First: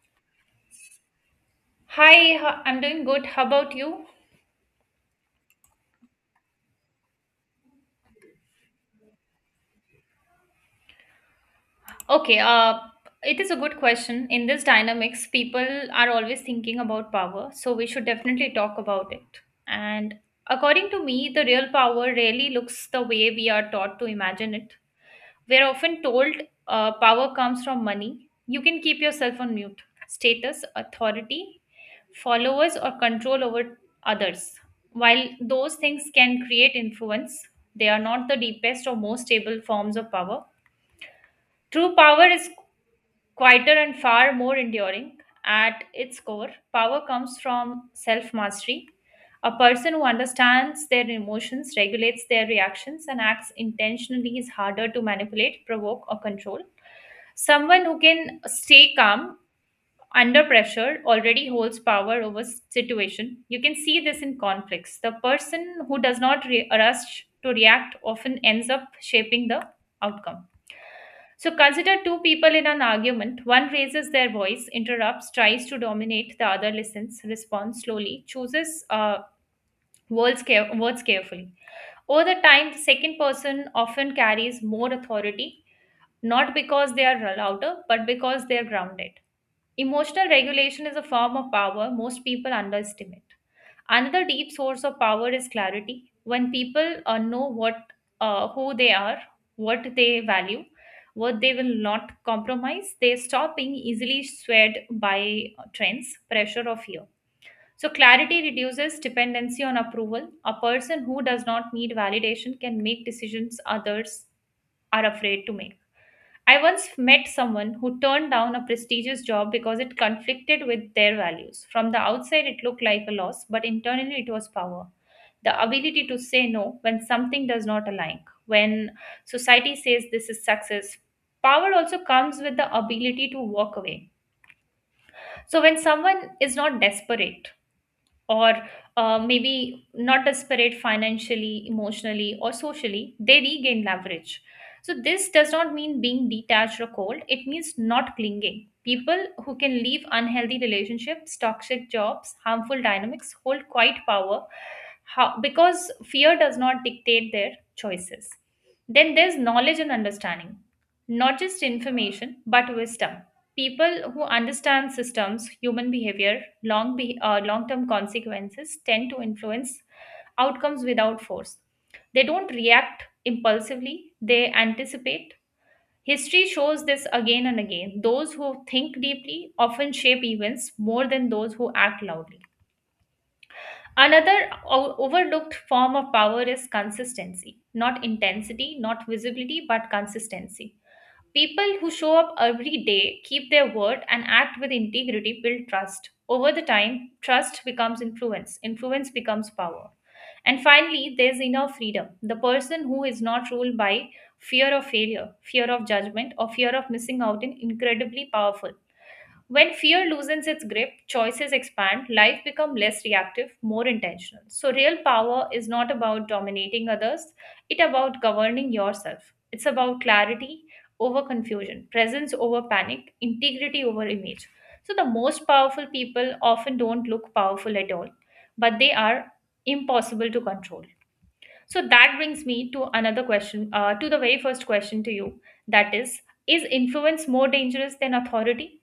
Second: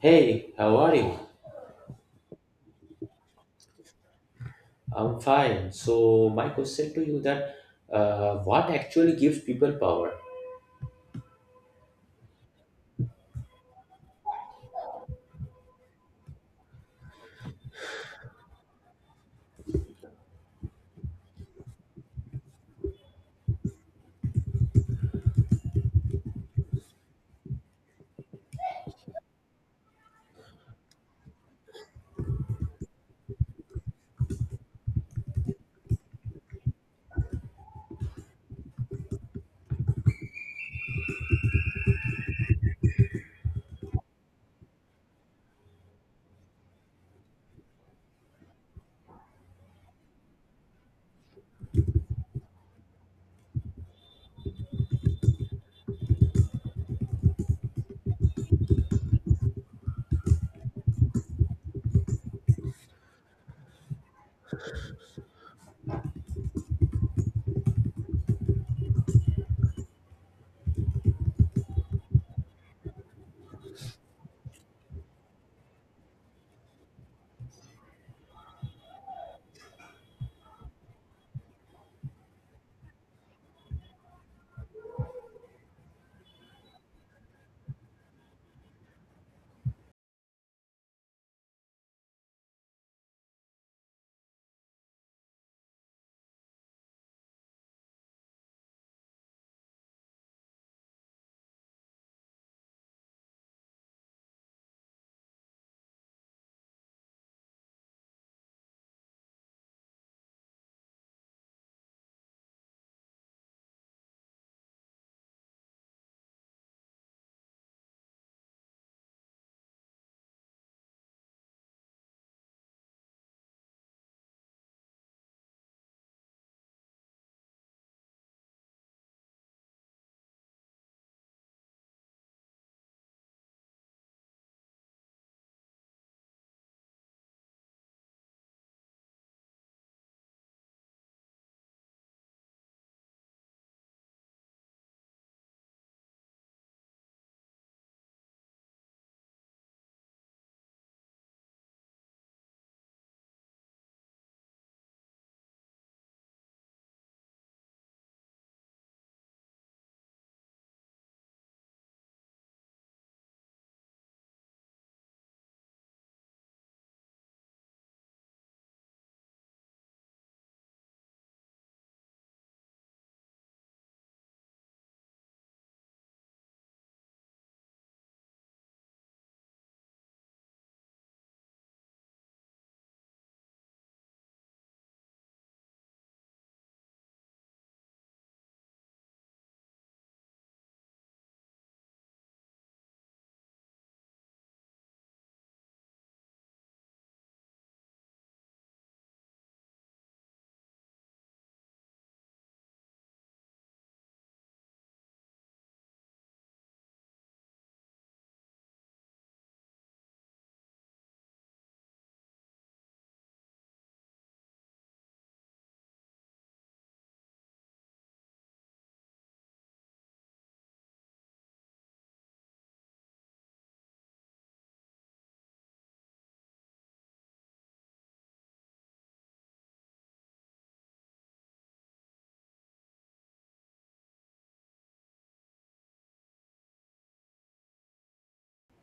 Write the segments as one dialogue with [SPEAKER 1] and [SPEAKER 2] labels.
[SPEAKER 1] Hey, how are you?
[SPEAKER 2] Hi, I'm doing good. How about you?
[SPEAKER 1] I'm fine. So my question to you that what actually gives people power?
[SPEAKER 2] Okay, it is a good question. In this dynamics, people are always thinking about power, so we should definitely talk about it. And according to me, the real power rarely looks the way we are taught to imagine it. We're often told power comes from money. You can keep yourself on mute. Status, authority, followers, or control over others. While those things can create influence, they are not the deepest or most stable forms of power. True power is quieter and far more enduring. At its core, power comes from self mastery. A person who understands their emotions, regulates their reactions, and acts intentionally is harder to manipulate, provoke, or control. Someone who can stay calm under pressure already holds power over situation. You can see this in conflicts. The person who does not rush to react often ends up shaping the outcome. So consider two people in an argument. One raises their voice, interrupts, tries to dominate. The other listens, responds slowly, chooses words carefully. Over the time, the second person often carries more authority, not because they are louder but because they are grounded. Emotional regulation is a form of power most people underestimate. Another deep source of power is clarity. When people know what who they are, what they value, what they will not compromise, they stop being easily swayed by trends, pressure, or fear. So, clarity reduces dependency on approval. A person who does not need validation can make decisions others are afraid to make. I once met someone who turned down a prestigious job because it conflicted with their values. From the outside, it looked like a loss, but internally, it was power. The ability to say no when something does not align, when society says this is success. Power also comes with the ability to walk away. So, when someone is not desperate, or maybe not desperate financially, emotionally, or socially, they regain leverage. So, this does not mean being detached or cold, it means not clinging. People who can leave unhealthy relationships, toxic jobs, harmful dynamics hold quite power, how, because fear does not dictate their choices. Then there's knowledge and understanding, not just information, but wisdom. People who understand systems, human behavior, long-term consequences tend to influence outcomes without force. They don't react impulsively, they anticipate. History shows this again and again. Those who think deeply often shape events more than those who act loudly. Another overlooked form of power is consistency, not intensity, not visibility, but consistency. People who show up every day, keep their word, and act with integrity build trust. Over the time, trust becomes influence, influence becomes power. And finally, there's inner freedom. The person who is not ruled by fear of failure, fear of judgment, or fear of missing out is incredibly powerful. When fear loosens its grip, choices expand, life becomes less reactive, more intentional. So real power is not about dominating others, it about governing yourself. It's about clarity over confusion, presence over panic, integrity over image. So the most powerful people often don't look powerful at all, but they are impossible to control. So that brings me to another question, to the very first question to you, that is influence more dangerous than authority?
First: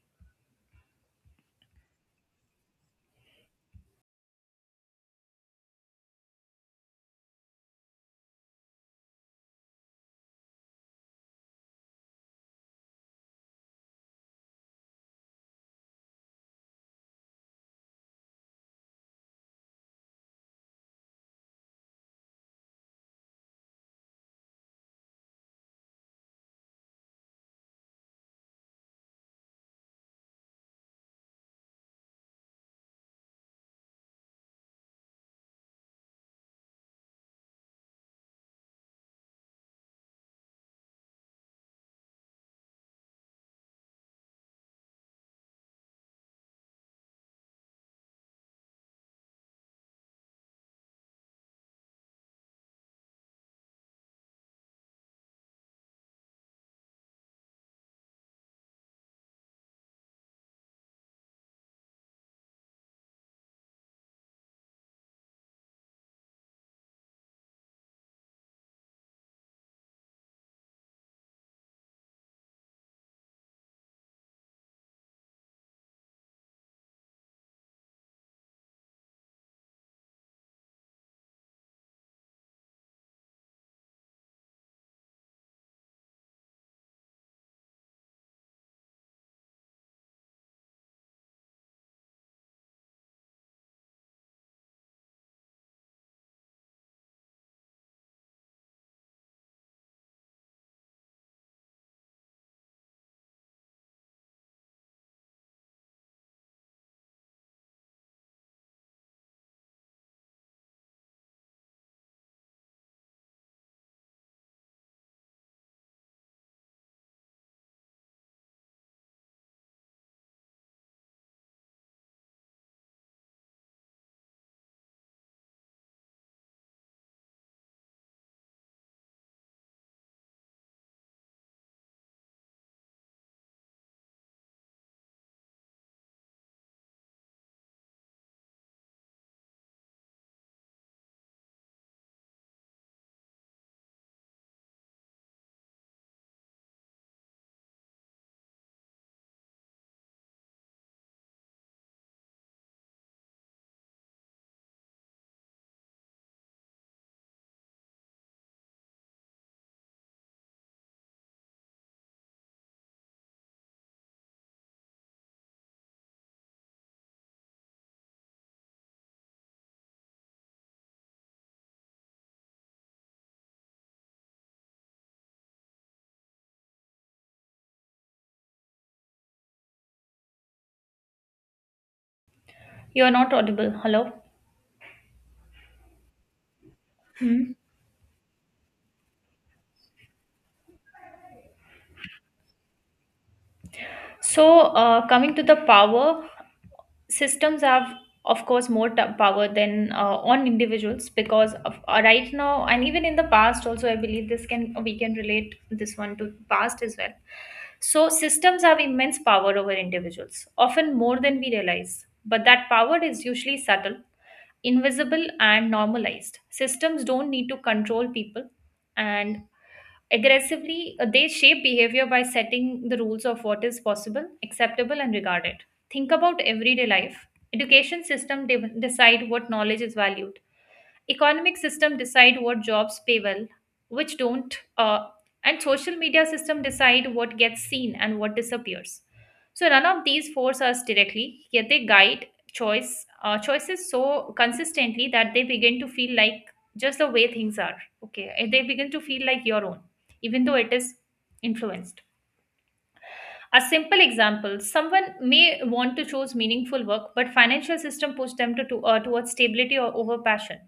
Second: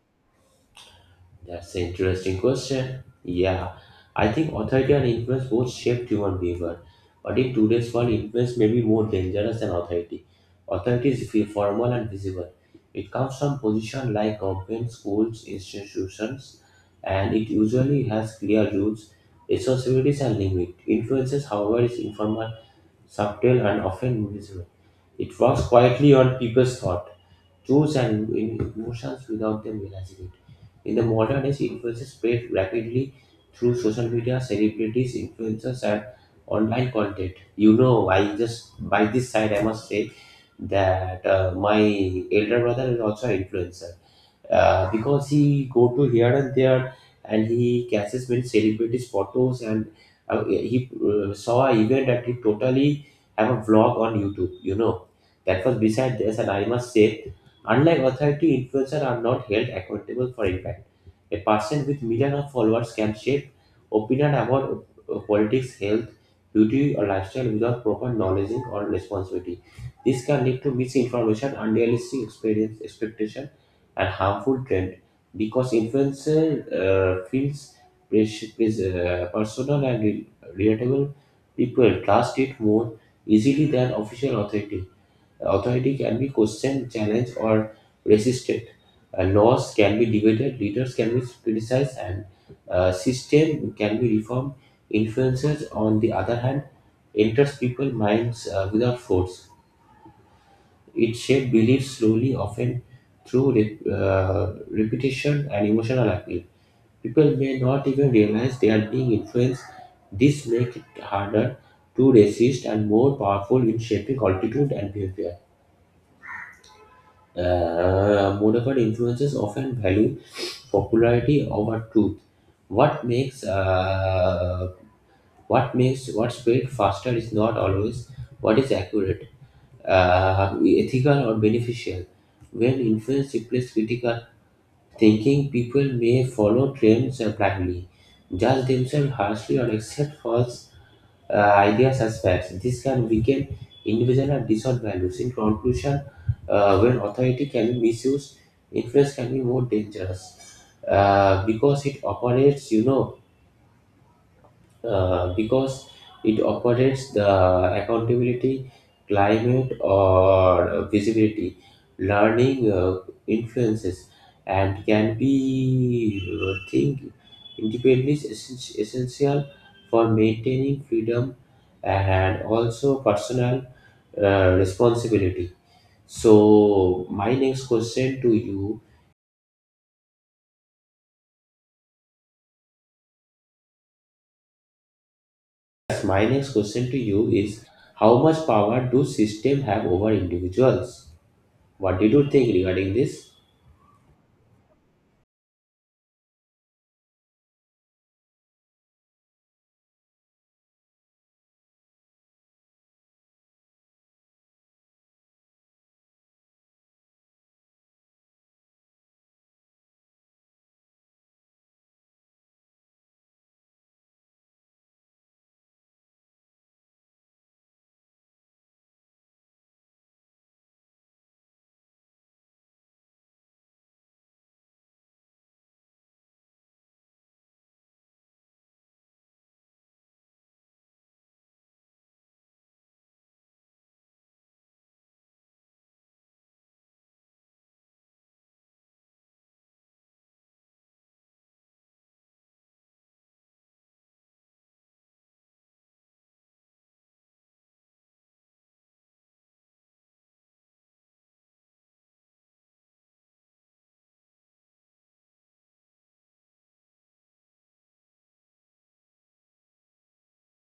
[SPEAKER 1] That's an interesting question. Yeah, I think authority and influence both shape human behavior, but in today's world, influence may be more dangerous than authority. Authority is formal and visible. It comes from position like government, schools, institutions, and it usually has clear rules, responsibilities, and limits. Influences, however, is informal, subtle, and often invisible. It works quietly on people's thoughts and in emotions without them realizing it. In the modern age, influences spread rapidly through social media, celebrities, influencers, and online content. You know, I just by this side, I must say that my elder brother is also an influencer because he go to here and there, and he catches many celebrities photos, and he saw an event that he totally have a vlog on YouTube, you know. That was beside this, and I must say unlike authority, influencers are not held accountable for impact. A person with millions of followers can shape opinion about politics, health, beauty, or lifestyle without proper knowledge or responsibility. This can lead to misinformation, unrealistic experience expectation, and harmful trend because influencer feels personal and relatable. People trust it more easily than official authority. Authority can be questioned, challenged, or resisted. Laws can be debated, leaders can be criticized, and system can be reformed. Influencers, on the other hand, enters people's minds without force. It shaped beliefs slowly, often through repetition and emotional appeal. People may not even realize they are being influenced. This makes it harder to resist and more powerful in shaping altitude and behavior. Modified influences often value popularity over truth. What makes uh, what makes what spread faster is not always what is accurate, ethical or beneficial. When influence replaces critical thinking, people may follow trends blindly, judge themselves harshly, or accept false uh, ideas as facts. This can weaken individual and distort values. In conclusion, when authority can be misused, influence can be more dangerous because it operates, you know, because it operates the accountability, climate, or visibility, learning influences, and can be think independence is essential for maintaining freedom and also personal responsibility. So my next question to you,
[SPEAKER 2] You are not audible. Hello.
[SPEAKER 1] yes, my next question to you is how much power do system have over individuals? What did you think regarding this?
[SPEAKER 2] So, coming to the power, systems have, of course, more power than on individuals because of, right now, and even in the past, also, I believe this can we can relate this one to past as well. So, systems have immense power over individuals, often more than we realize. But that power is usually subtle, invisible and normalized. Systems don't need to control people and aggressively, they shape behavior by setting the rules of what is possible, acceptable and regarded. Think about everyday life. Education system decide what knowledge is valued, economic system decide what jobs pay well, which don't, and social media system decide what gets seen and what disappears. So none of these force us directly, yet they guide choices so consistently that they begin to feel like just the way things are. Okay, and they begin to feel like your own, even though it is influenced. A simple example: someone may want to choose meaningful work, but financial system push them to towards stability or over passion.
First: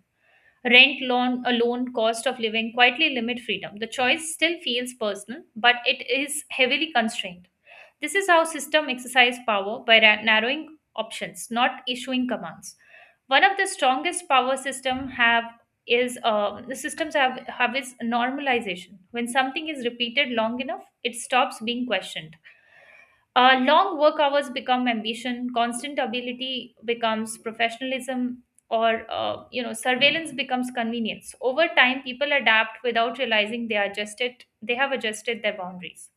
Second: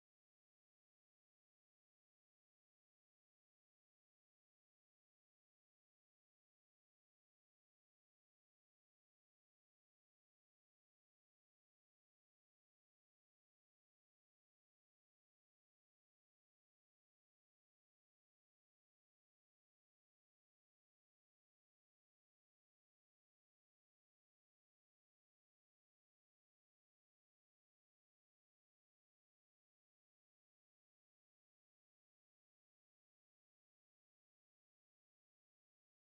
[SPEAKER 2] Rent, a loan, cost of living quietly limit freedom. The choice still feels personal, but it is heavily constrained. This is how system exercise power by narrowing options, not issuing commands. One of the strongest power system have is the systems have is normalization. When something is repeated long enough, it stops being questioned. Long work hours become ambition, constant ability becomes professionalism, or surveillance becomes convenience. Over time, people adapt without realizing they are adjusted. They have adjusted their boundaries.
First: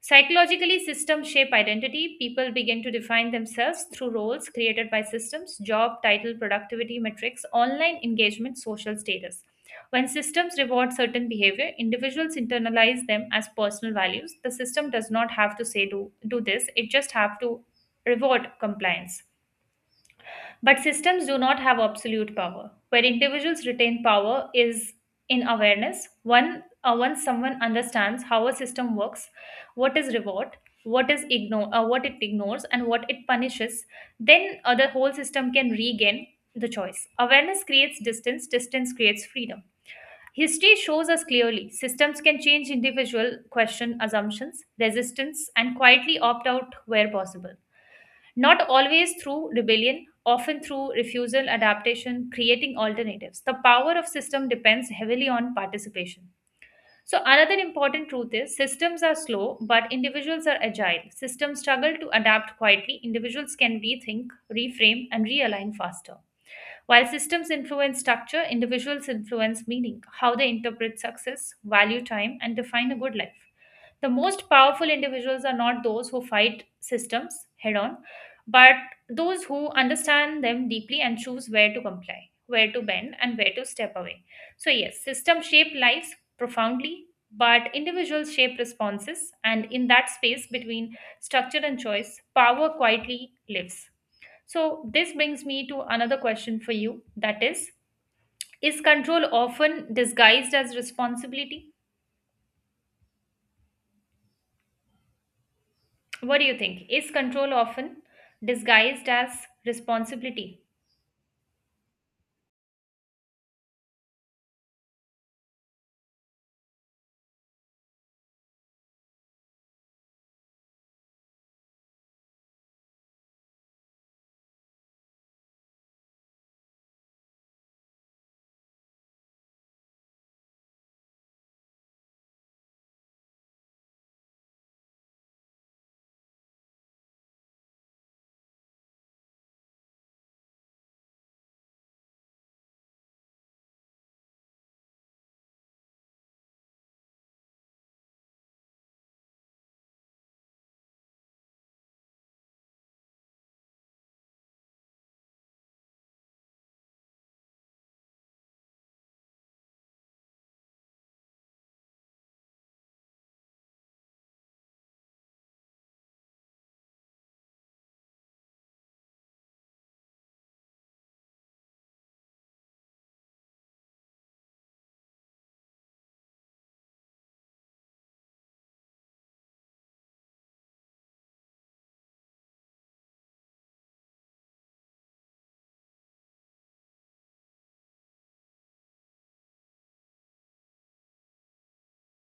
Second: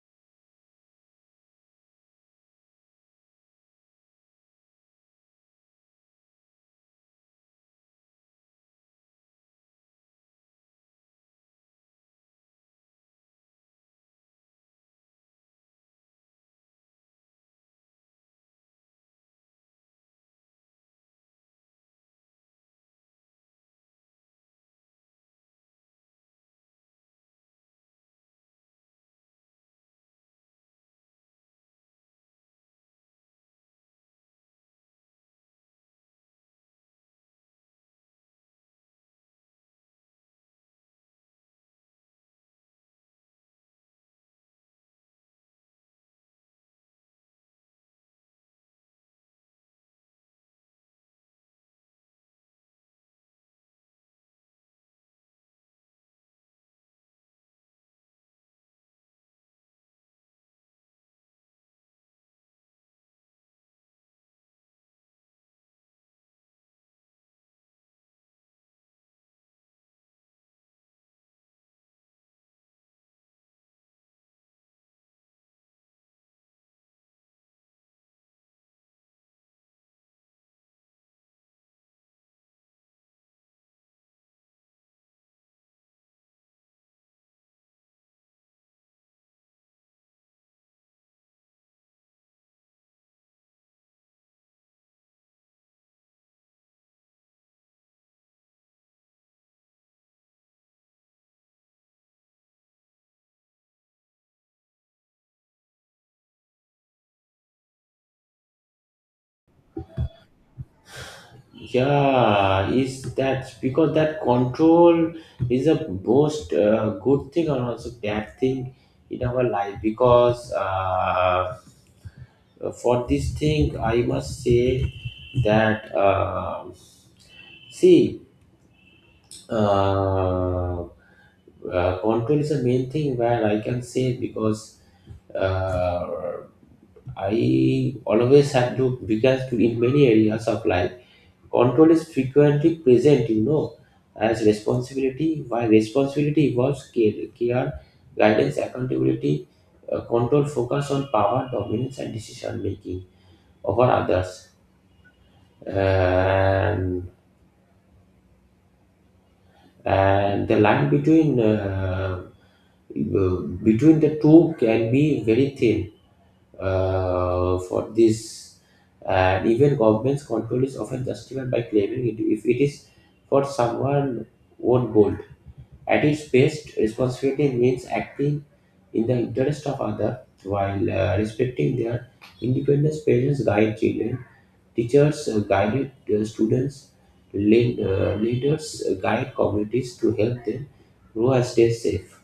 [SPEAKER 2] Psychologically, systems shape identity. People begin to define themselves through roles created by systems, job title, productivity metrics, online engagement, social status. When systems reward certain behavior, individuals internalize them as personal values. The system does not have to say do this, it just have to reward compliance. But systems do not have absolute power. Where individuals retain power is in awareness. Once someone understands how a system works, what is reward, what it ignores, and what it punishes, then the whole system can regain the choice. Awareness creates distance, distance creates freedom. History shows us clearly systems can change individual question assumptions, resistance, and quietly opt out where possible. Not always through rebellion, often through refusal, adaptation, creating alternatives. The power of system depends heavily on participation. So another important truth is systems are slow, but individuals are agile. Systems struggle to adapt quietly. Individuals can rethink, reframe, and realign faster. While systems influence structure, individuals influence meaning, how they interpret success, value time, and define a good life. The most powerful individuals are not those who fight systems head on, but those who understand them deeply and choose where to comply, where to bend, and where to step away. So yes, systems shape lives profoundly, but individuals shape responses, and in that space between structure and choice, power quietly lives. So this brings me to another question for you, that is control often disguised as responsibility? What do you think? Is control often disguised as responsibility?
[SPEAKER 1] Yeah, is that because that control is a most good thing and also bad thing in our life because for this thing I must say that see uh, control is the main thing where I can say because uh, I always have to because in many areas of life control is frequently present, you know, as responsibility, while responsibility involves care, guidance, accountability, control focus on power, dominance, and decision making over others. And, and the line between uh, between the two can be very thin for this. And even government's control is often justified by claiming it if it is for someone own goal. At its best, responsibility means acting in the interest of others while respecting their independence. Parents guide children, teachers guide students, leaders guide communities to help them grow and stay safe.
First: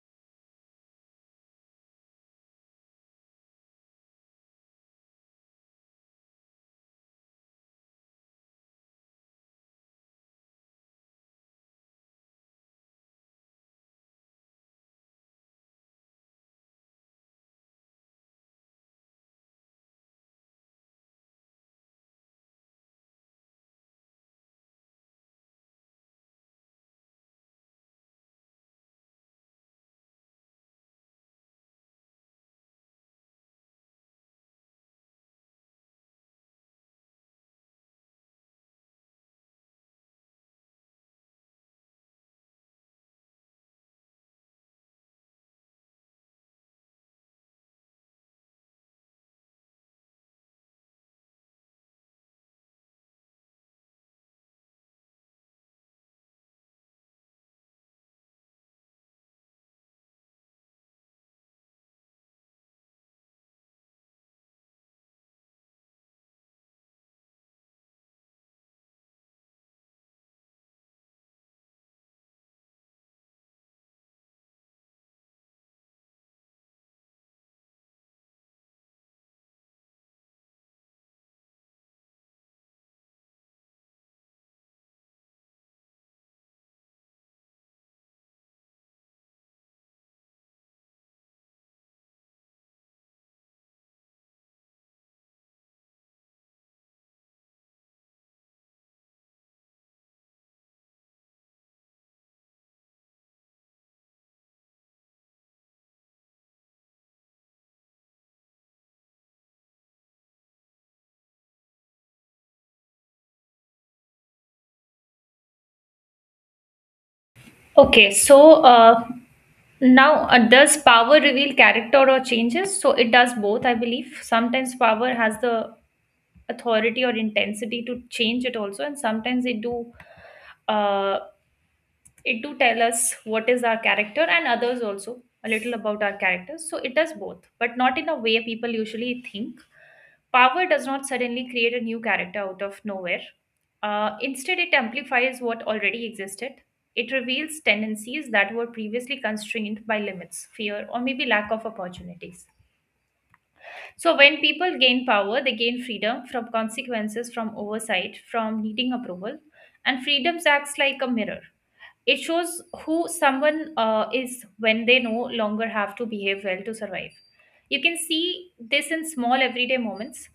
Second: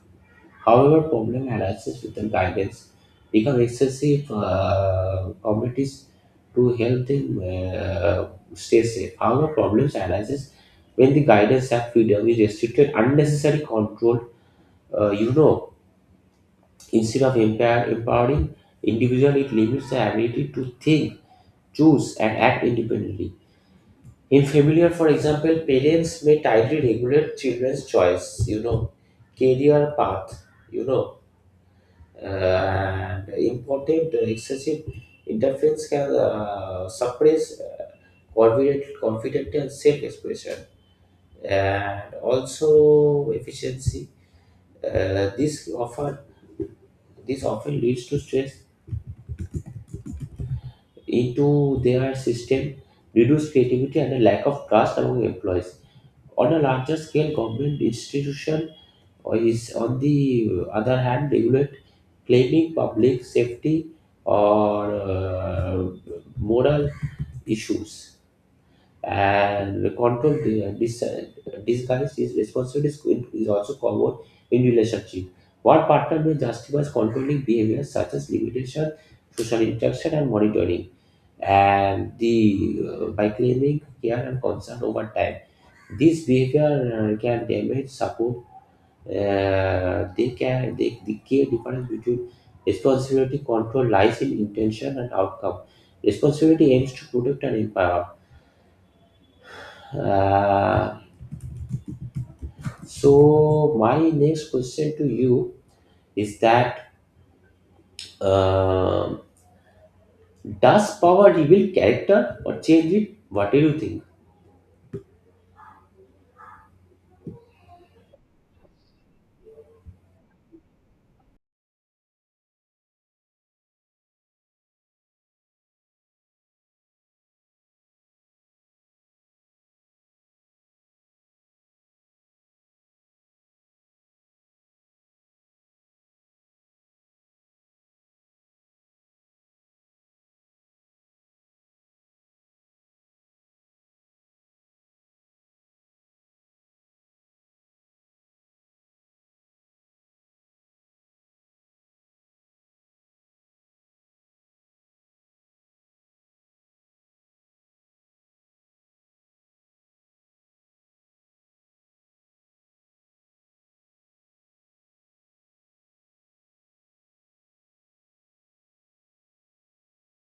[SPEAKER 1] However, problem arises with the guidance become excessive communities to help them stay safe. However, problems arises when the guidance have freedom is restricted unnecessary control, you know, instead of empowering individual, it limits the ability to think, choose, and act independently. In familiar, for example, parents may tightly regulate children's choice, you know, career path, you know, uh, and important excessive interference can suppress confident and self-expression, and also efficiency. Uh, this often this often leads to stress into their system, reduce creativity and a lack of trust among employees. On a larger scale, government institution is on the other hand regulate claiming public safety or moral issues, and the control the, dis disguise is responsibility is also covered in relationship. One partner may justify controlling behavior such as limitation, social interaction, and monitoring, and the by claiming care and concern over time. This behavior can damage support. The key difference between responsibility control lies in intention and outcome. Responsibility aims to protect and empower. Uh, So my next question to you is that um does power reveal character or change it? What do you think?
[SPEAKER 2] Okay, so now does power reveal character or changes? So it does both, I believe. Sometimes power has the authority or intensity to change it also, and sometimes uh, it do tell us what is our character, and others also a little about our characters. So it does both, but not in a way people usually think. Power does not suddenly create a new character out of nowhere, instead it amplifies what already existed. It reveals tendencies that were previously constrained by limits, fear, or maybe lack of opportunities. So when people gain power, they gain freedom from consequences, from oversight, from needing approval, and freedoms acts like a mirror. It shows who someone is when they no longer have to behave well to survive. You can see this in small everyday moments.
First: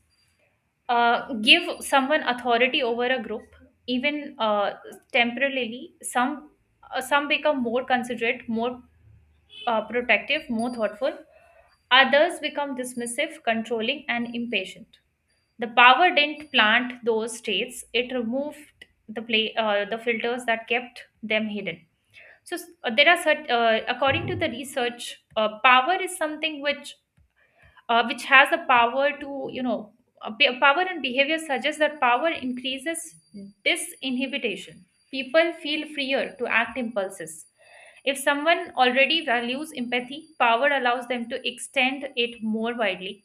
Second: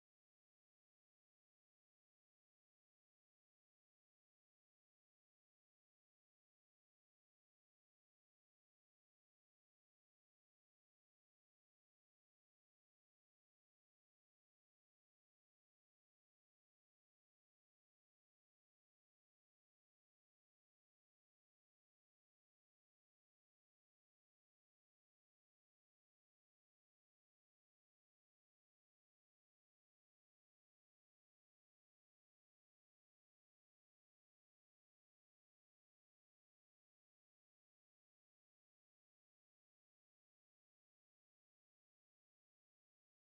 [SPEAKER 2] Give someone authority over a group, even temporarily. Some become more considerate, more protective, more thoughtful. Others become dismissive, controlling, and impatient. The power didn't plant those states; it removed the filters that kept them hidden. So according to the research, power is something which has a power to you know be- power and behavior suggests that power increases disinhibition. People feel freer to act impulses. If someone already values empathy, power allows them to extend it more widely.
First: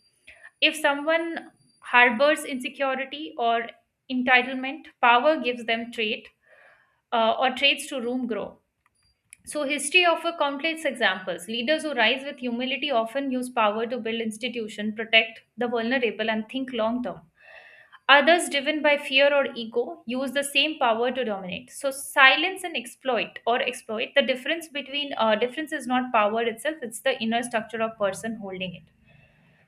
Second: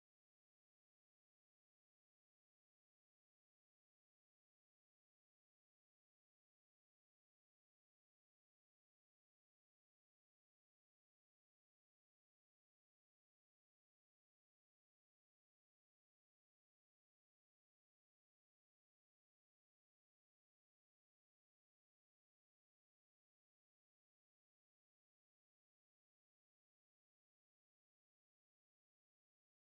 [SPEAKER 2] If someone harbors insecurity or entitlement, power gives them trait, or traits to room grow. So, history offers countless examples. Leaders who rise with humility often use power to build institutions, protect the vulnerable, and think long term. Others, driven by fear or ego, use the same power to dominate. So, silence and exploit or exploit the difference between, difference is not power itself; it's the inner structure of person holding it.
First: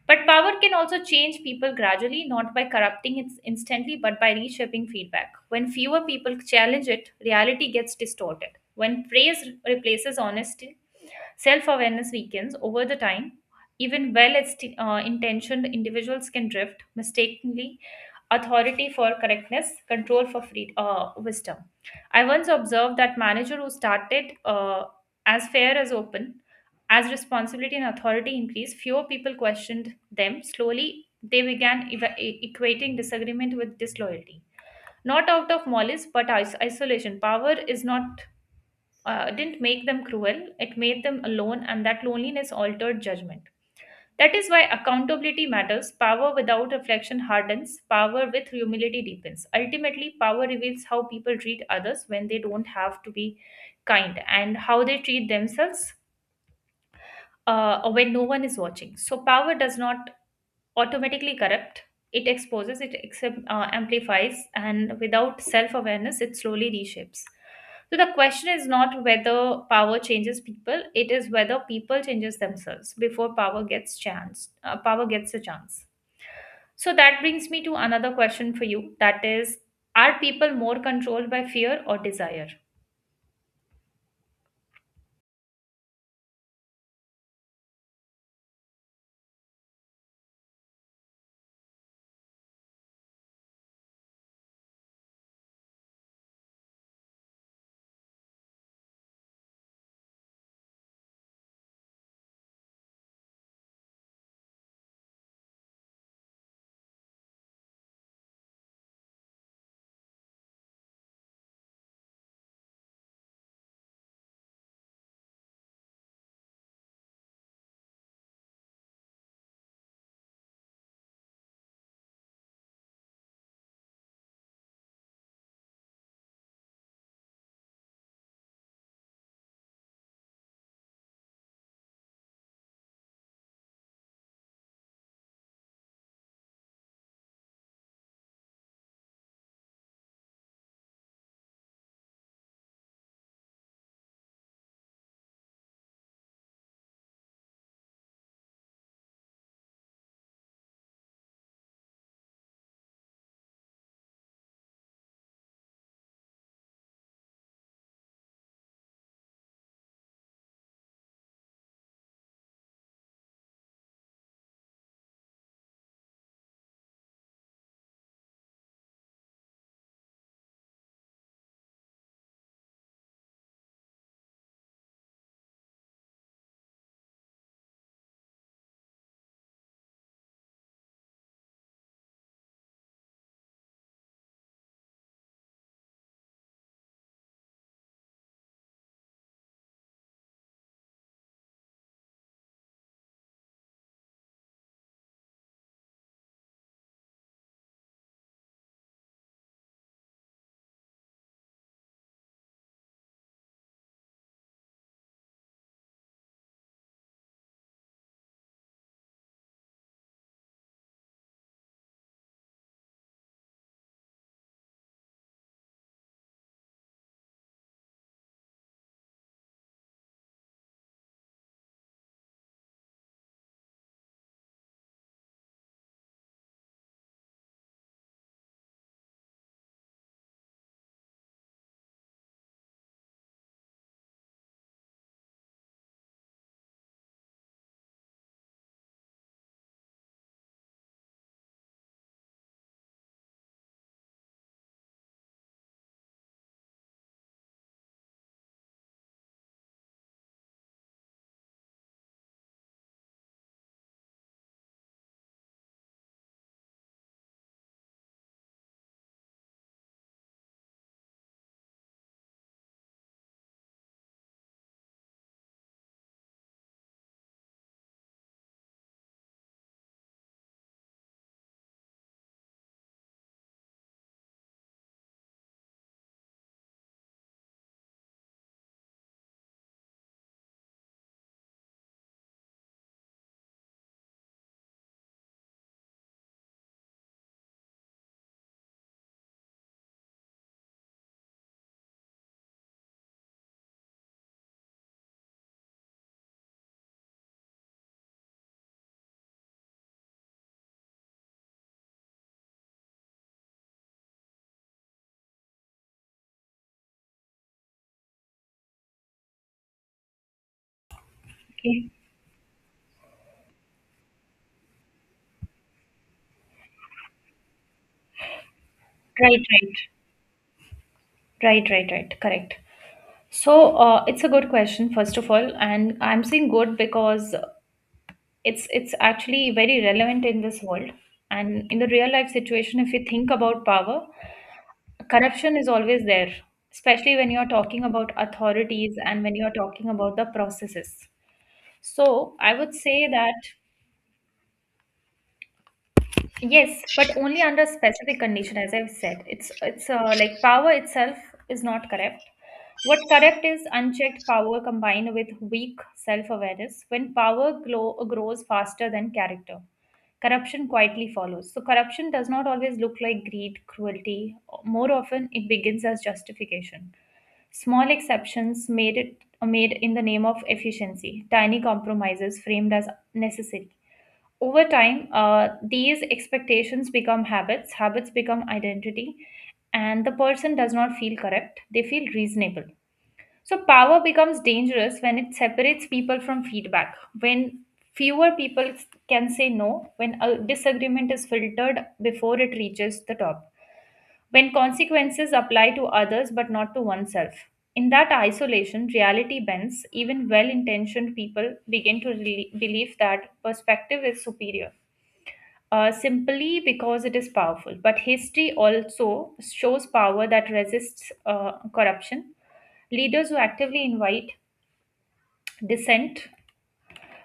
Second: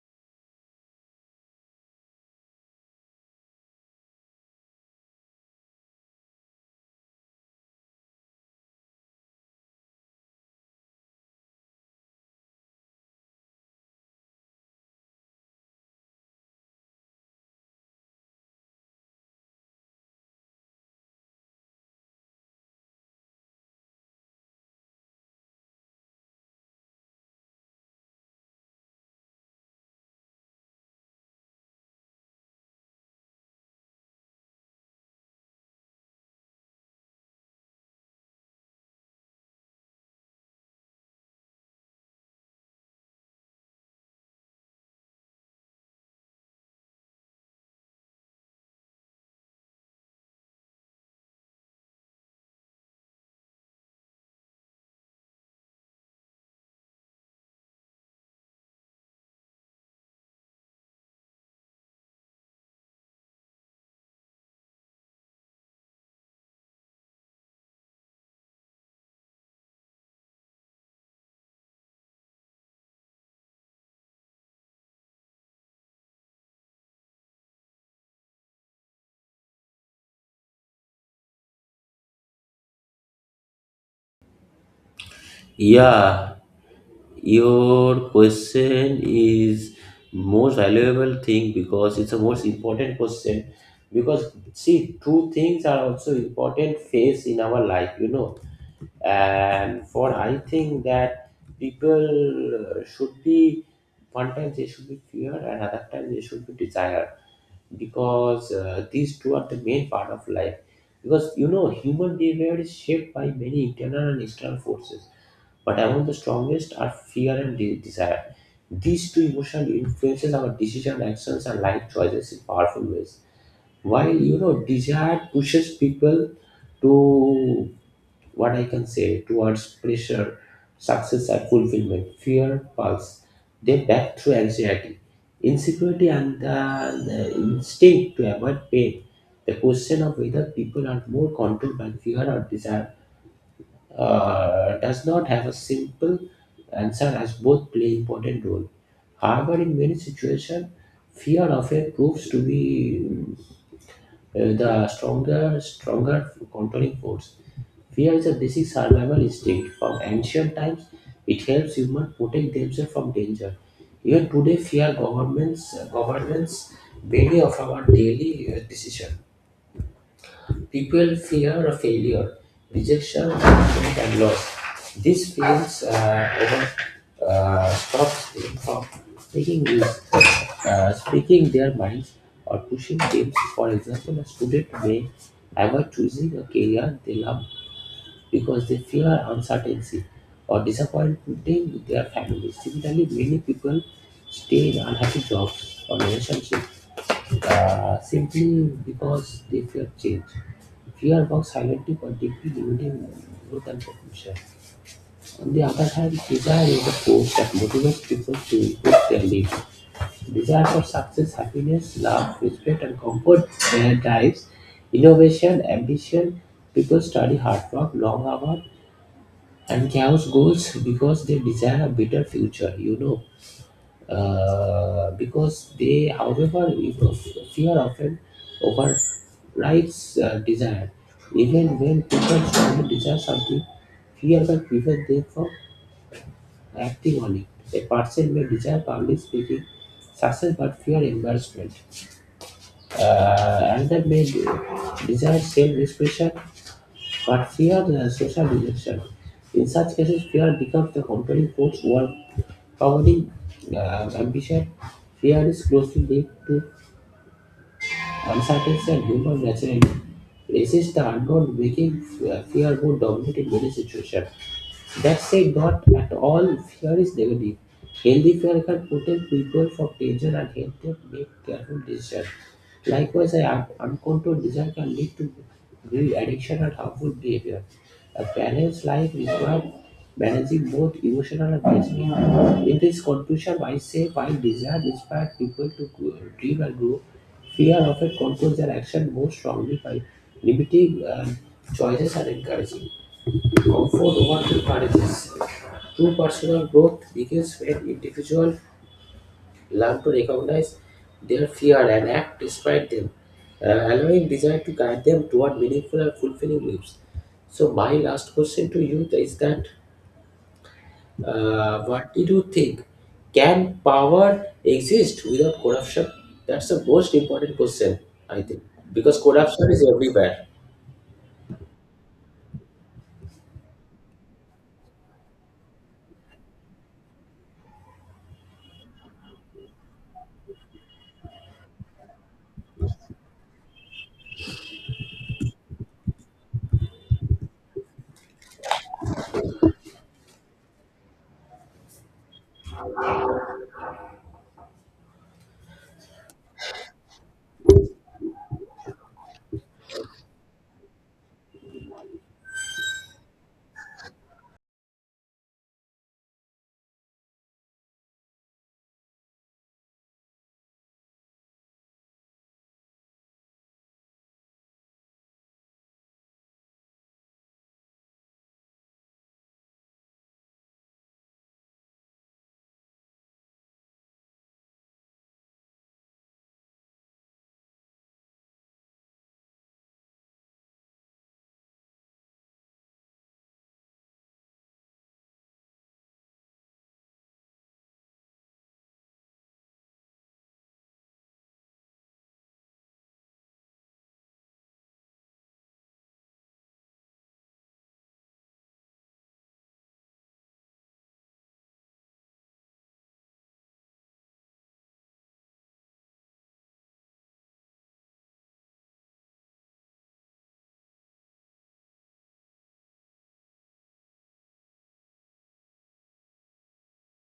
[SPEAKER 2] But power can also change people gradually, not by corrupting it instantly, but by reshaping feedback. When fewer people challenge it, reality gets distorted. When praise replaces honesty, self awareness weakens over the time. Even intentioned individuals can drift, mistakenly authority for correctness, control for wisdom. I once observed that manager who started as fair as open, as responsibility and authority increased, fewer people questioned them. Slowly, they began equating disagreement with disloyalty. Not out of malice, but isolation. Power is not. Didn't make them cruel, it made them alone, and that loneliness altered judgment. That is why accountability matters. Power without reflection hardens, power with humility deepens. Ultimately, power reveals how people treat others when they don't have to be kind and how they treat themselves when no one is watching. So, power does not automatically corrupt. It exposes, it amplifies, and without self awareness, it slowly reshapes. So the question is not whether power changes people; it is whether people changes themselves before power gets a chance. So that brings me to another question for you. That is, are people more controlled by fear or desire?
[SPEAKER 1] Yeah, your question is most valuable thing because it's a most important question. Because see, two things are also important phase in our life, you know. And for I think that people should be one time they should be fear and other time they should be desire because these two are the main part of life because you know human behavior is shaped by many internal and external forces, but among the strongest are fear and desire. These two emotions influences our decision actions and life choices in powerful ways, while you know desire pushes people to what I can say towards pressure, success, and fulfillment, fear, pulse. They back through anxiety, insecurity, and the instinct to avoid pain. The question of whether people are more controlled by fear or desire does not have a simple answer, as both play important role. However, in many situations, fear often proves to be stronger controlling force. Fear is a basic survival instinct from ancient times. It helps humans protect themselves from danger. Even today, fear governments many of our daily decisions. People fear a failure, rejection, judgment, and loss. These fears often stops them from taking risks, speaking their minds, or pushing dreams. For example, a student may avoid choosing a career they love because they fear uncertainty or disappointing their families. Similarly, many people stay in unhappy jobs or relationships simply because they fear change. Fear works silently but deeply, limiting growth and potential. On the other hand, desire is the force that motivates people to improve their lives. Desire for success, happiness, love, respect, and comfort drives innovation, ambition. People study hard work, long hours, and chaos goals because they desire a better future. You know, however, fear often overrides desire. Even when people strongly desire something, fear can prevent them from acting on it. A person may desire public speaking success but fear embarrassment. Another may desire self-expression but fear social rejection. In such cases, fear becomes the compelling force overpowering ambition. Fear is closely linked to uncertainty, and human nature resist the unknown, making fear more dominant in many situations. That said, not at all fear is negative. Healthy fear can protect people from danger and help them make careful decisions. Likewise, an uncontrolled desire can lead to greed, addiction, and harmful behavior. A balanced life requires managing both emotional and physical. In this conclusion, I say while desire inspires people to dream and grow, fear often controls their action more strongly by limiting choices and encouraging. Comfort over encourages true personal growth begins when individuals learn to recognize their fear and act despite them, allowing desire to guide them toward meaningful and fulfilling lives. So, my last question to you is that
[SPEAKER 2] Okay.
[SPEAKER 1] what did you think? Can power exist without corruption? That's the most important question, I think, because
[SPEAKER 2] Right,
[SPEAKER 1] corruption
[SPEAKER 2] right,
[SPEAKER 1] is everywhere.
[SPEAKER 2] right, right, right. Correct. So it's a good question, first of all, and I'm saying good because it's actually very relevant in this world and in the real life situation. If you think about power, corruption is always there, especially when you're talking about authorities and when you're talking about the processes. So I would say that yes, but only under specific condition, as I've said. It's like power itself is not corrupt. What corrupt is unchecked power combined with weak self-awareness. When grows faster than character, corruption quietly follows. So corruption does not always look like greed, cruelty. More often, it begins as justification. Small exceptions made it made in the name of efficiency. Tiny compromises framed as necessary over time, these expectations become habits, habits become identity, and the person does not feel correct, they feel reasonable. So, power becomes dangerous when it separates people from feedback, when fewer people can say no, when a disagreement is filtered before it reaches the top, when consequences apply to others but not to oneself. In that isolation, reality bends. Even well intentioned people begin to believe that perspective is superior simply because it is powerful. But history also shows power that resists corruption. Leaders who actively invite dissent,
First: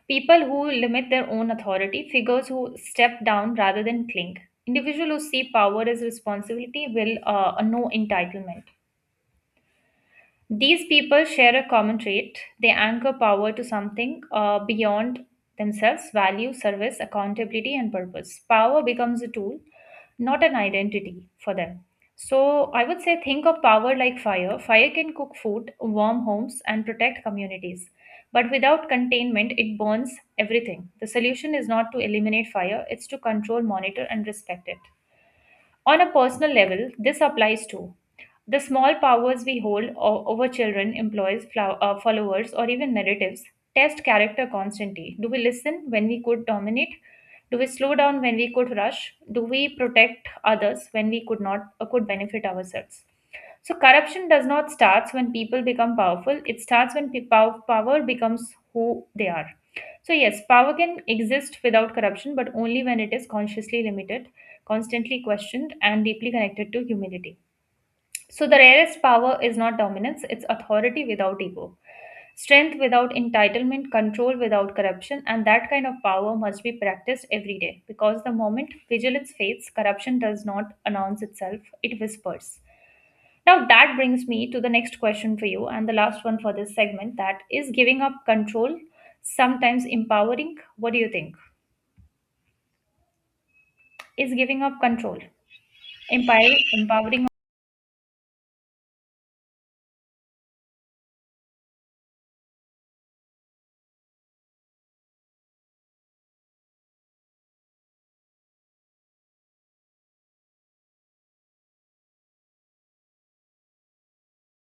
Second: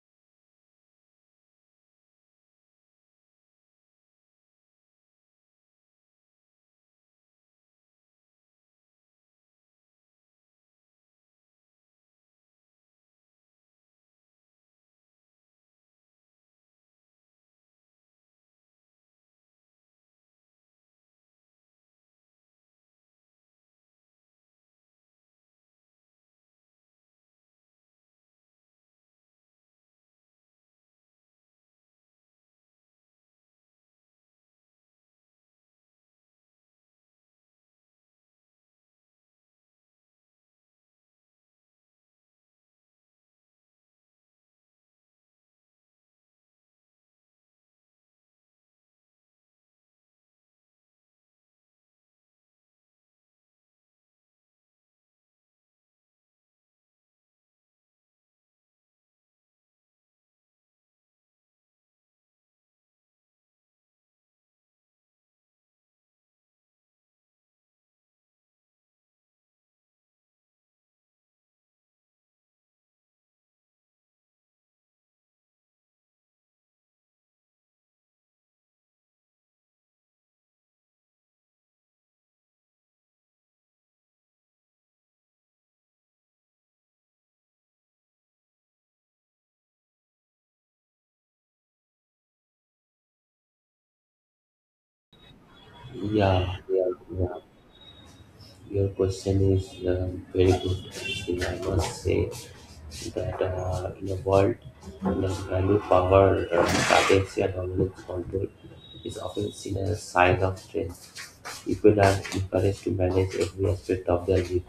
[SPEAKER 2] people who limit their own authority, figures who step down rather than cling. Individuals who see power as responsibility will know entitlement. These people share a common trait. They anchor power to something beyond themselves value, service, accountability, and purpose. Power becomes a tool, not an identity for them. So, I would say think of power like fire. Fire can cook food, warm homes, and protect communities. But without containment, it burns everything. The solution is not to eliminate fire, it's to control, monitor, and respect it. On a personal level, this applies too. The small powers we hold over children, employees, followers, or even narratives test character constantly. Do we listen when we could dominate? Do we slow down when we could rush? Do we protect others when we could not could benefit ourselves? So corruption does not starts when people become powerful. It starts when power becomes who they are. So yes, power can exist without corruption, but only when it is consciously limited, constantly questioned, and deeply connected to humility. So the rarest power is not dominance; it's authority without ego, strength without entitlement, control without corruption, and that kind of power must be practiced every day. Because the moment vigilance fades, corruption does not announce itself; it whispers. Now, that brings me to the next question for you, and the last one for this segment. That is, giving up control sometimes empowering? What do you think? Is giving up control
[SPEAKER 1] Yeah, yeah,
[SPEAKER 2] empowering?
[SPEAKER 1] yeah. Your question is very good. Still, I must say that in a world where value, power, strategy, and dominance control is often seen as a sign of strength. People are encouraged to manage every aspect of their life,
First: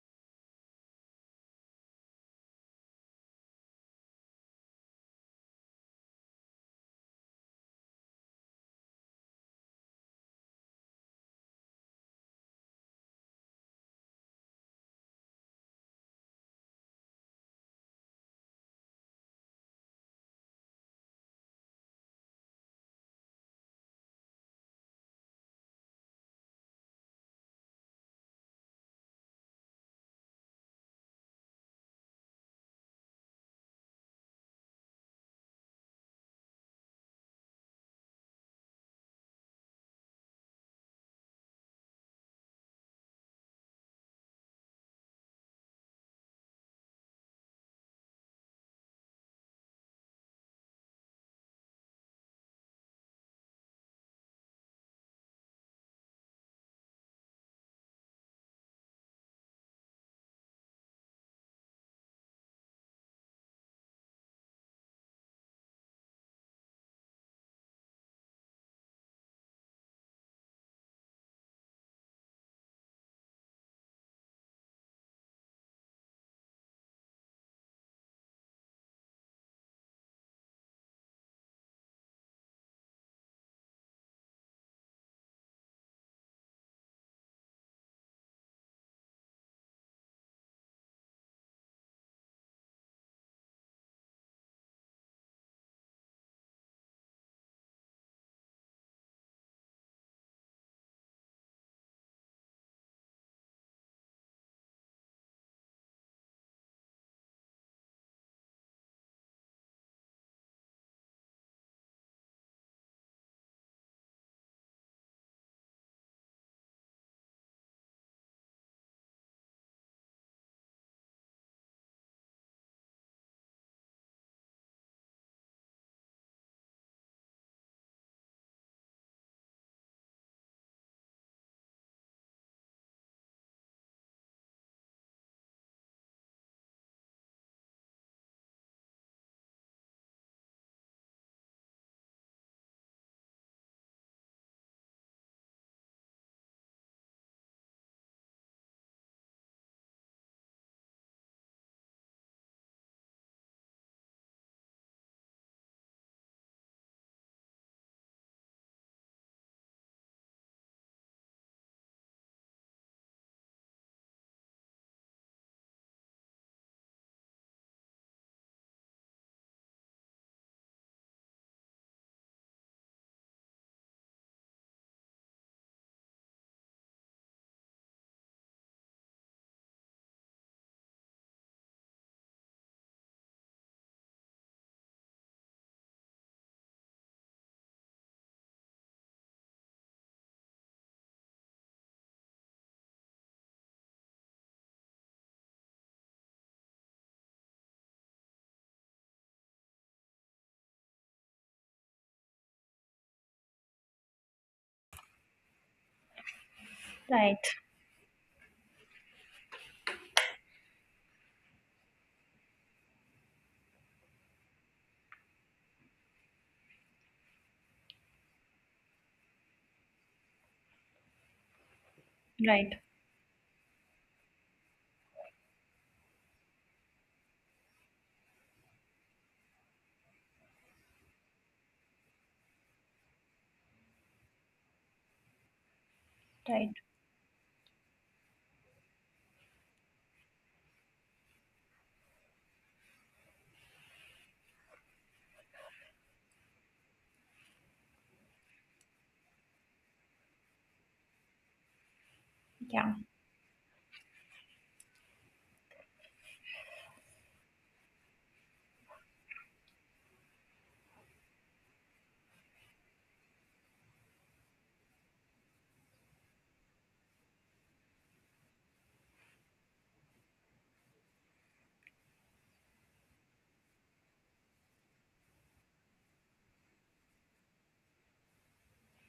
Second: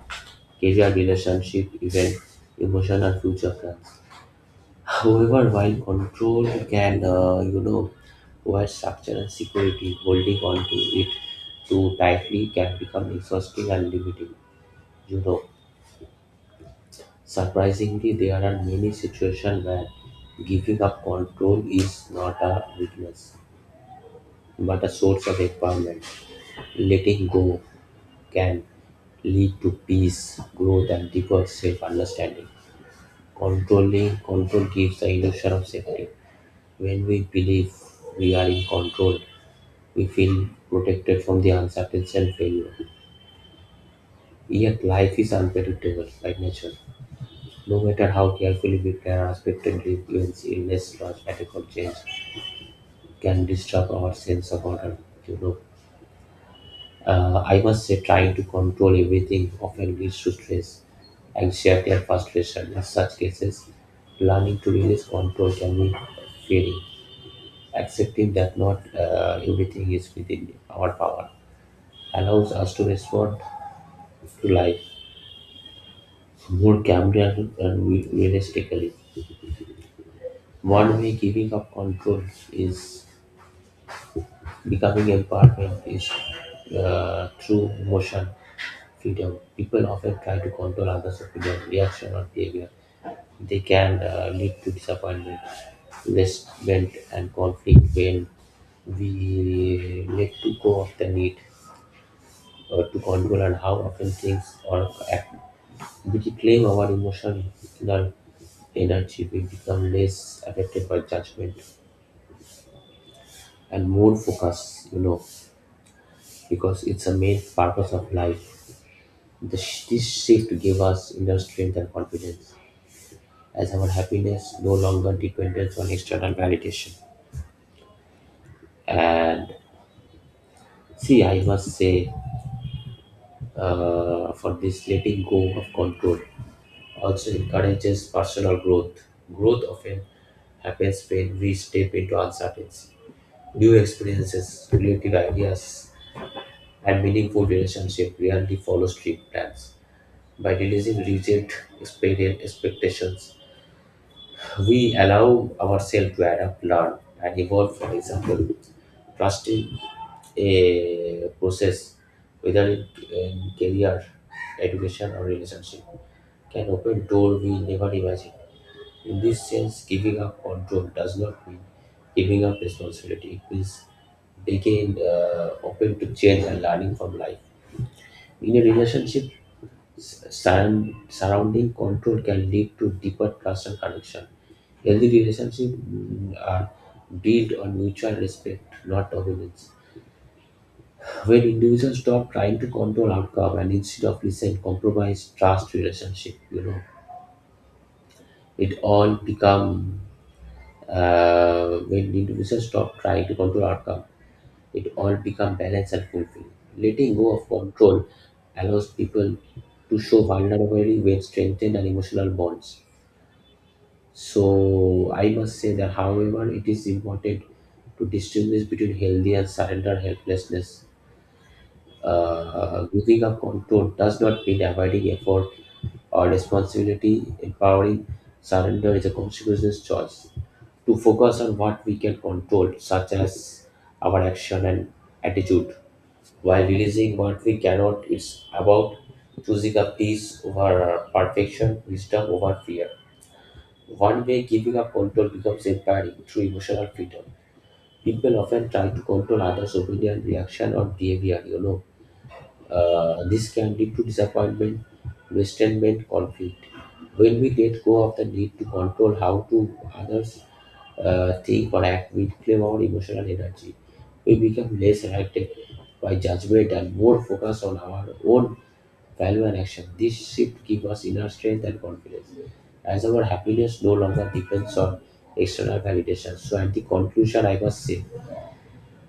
[SPEAKER 1] career, relationship, even emotion and future plans. However, while control can, you know, provide structure and security, holding on to it too tightly can become exhausting and limiting. You know, surprisingly, there are many situations where giving up control is not a weakness, but a source of empowerment. Letting go can lead to peace, growth, and deeper self understanding. Controlling control gives the illusion of safety. When we believe we are in control, we feel protected from the uncertainty and failure. Yet life is unpredictable by nature. No matter how carefully we plan, unexpectedly events in less large radical change can disrupt our sense of order. You know, I must say, trying to control everything often leads to stress, anxiety, and frustration. In such cases, learning to release control can be freeing. Accepting that not everything is within our power allows us to respond to life more calmly and realistically. One way giving up control is becoming empowerment is true emotion freedom. People often try to control others' opinion, reaction, or behavior. They can lead to disappointment, resentment, and conflict when we let to go of the need to control and how often things or act. We reclaim our emotional energy, we become less affected by judgment and more focused, you know, because it's a main purpose of life. This shift gave us inner strength and confidence, as our happiness no longer depends on external validation. And see, I must say, for this letting go of control also encourages personal growth. Growth often happens when we step into uncertainty. New experiences, creative ideas, and meaningful relationship rarely follow strict plans. By releasing rigid expectations, we allow ourselves to adapt, learn, and evolve. For example, trusting a process, whether it in career, education, or relationship, can open door we never imagined. In this sense, giving up control does not mean giving up responsibility. It means being open to change and learning from life. In a relationship, surrounding control can lead to deeper trust and connection. Healthy relationships are built on mutual respect, not dominance. When individuals stop trying to control outcome and instead of listen, compromise, trust relationship, you know, it all become when individuals stop trying to control outcome, it all become balanced and fulfilling. Letting go
[SPEAKER 2] Right,
[SPEAKER 1] of control allows people to show vulnerability when strengthened and emotional bonds. So I must say that, however, it is important to distinguish between healthy and surrender helplessness.
[SPEAKER 2] right,
[SPEAKER 1] Giving up control does not mean avoiding effort or responsibility. Empowering surrender is a consequences choice to focus on what we can control, such as our action and attitude, while
[SPEAKER 2] right.
[SPEAKER 1] releasing what we cannot. It's about choosing a peace over perfection, wisdom over fear. One way giving up control becomes empowering through emotional freedom. People often try to control others' opinion, reaction, or behavior. You know,
[SPEAKER 2] Yeah,
[SPEAKER 1] this can lead to disappointment, resentment, conflict. When we let go of the need to control how to others think or act, we reclaim our emotional energy. We become less affected by judgment and more focused on our own value and action. This shift gives us inner strength and confidence, as our happiness no longer depends on external validation. So, at the conclusion, I must say,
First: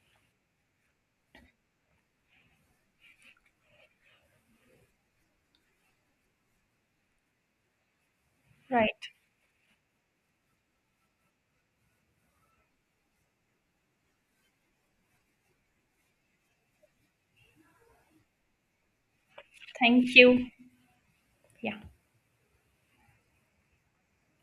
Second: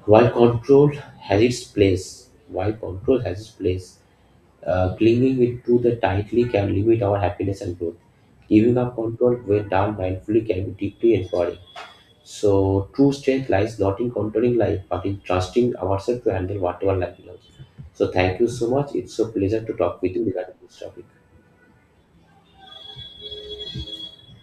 [SPEAKER 1] while control while control has its place, clinging it to the tightly can limit our happiness and growth. Giving up
[SPEAKER 2] right.
[SPEAKER 1] control when done mindfully can be deeply empowering. So, true strength lies not in controlling life, but in trusting ourselves to handle whatever life belongs. So, thank you so much. It's a pleasure to talk
[SPEAKER 2] Thank
[SPEAKER 1] with you
[SPEAKER 2] you.
[SPEAKER 1] regarding this topic.
[SPEAKER 2] Yeah.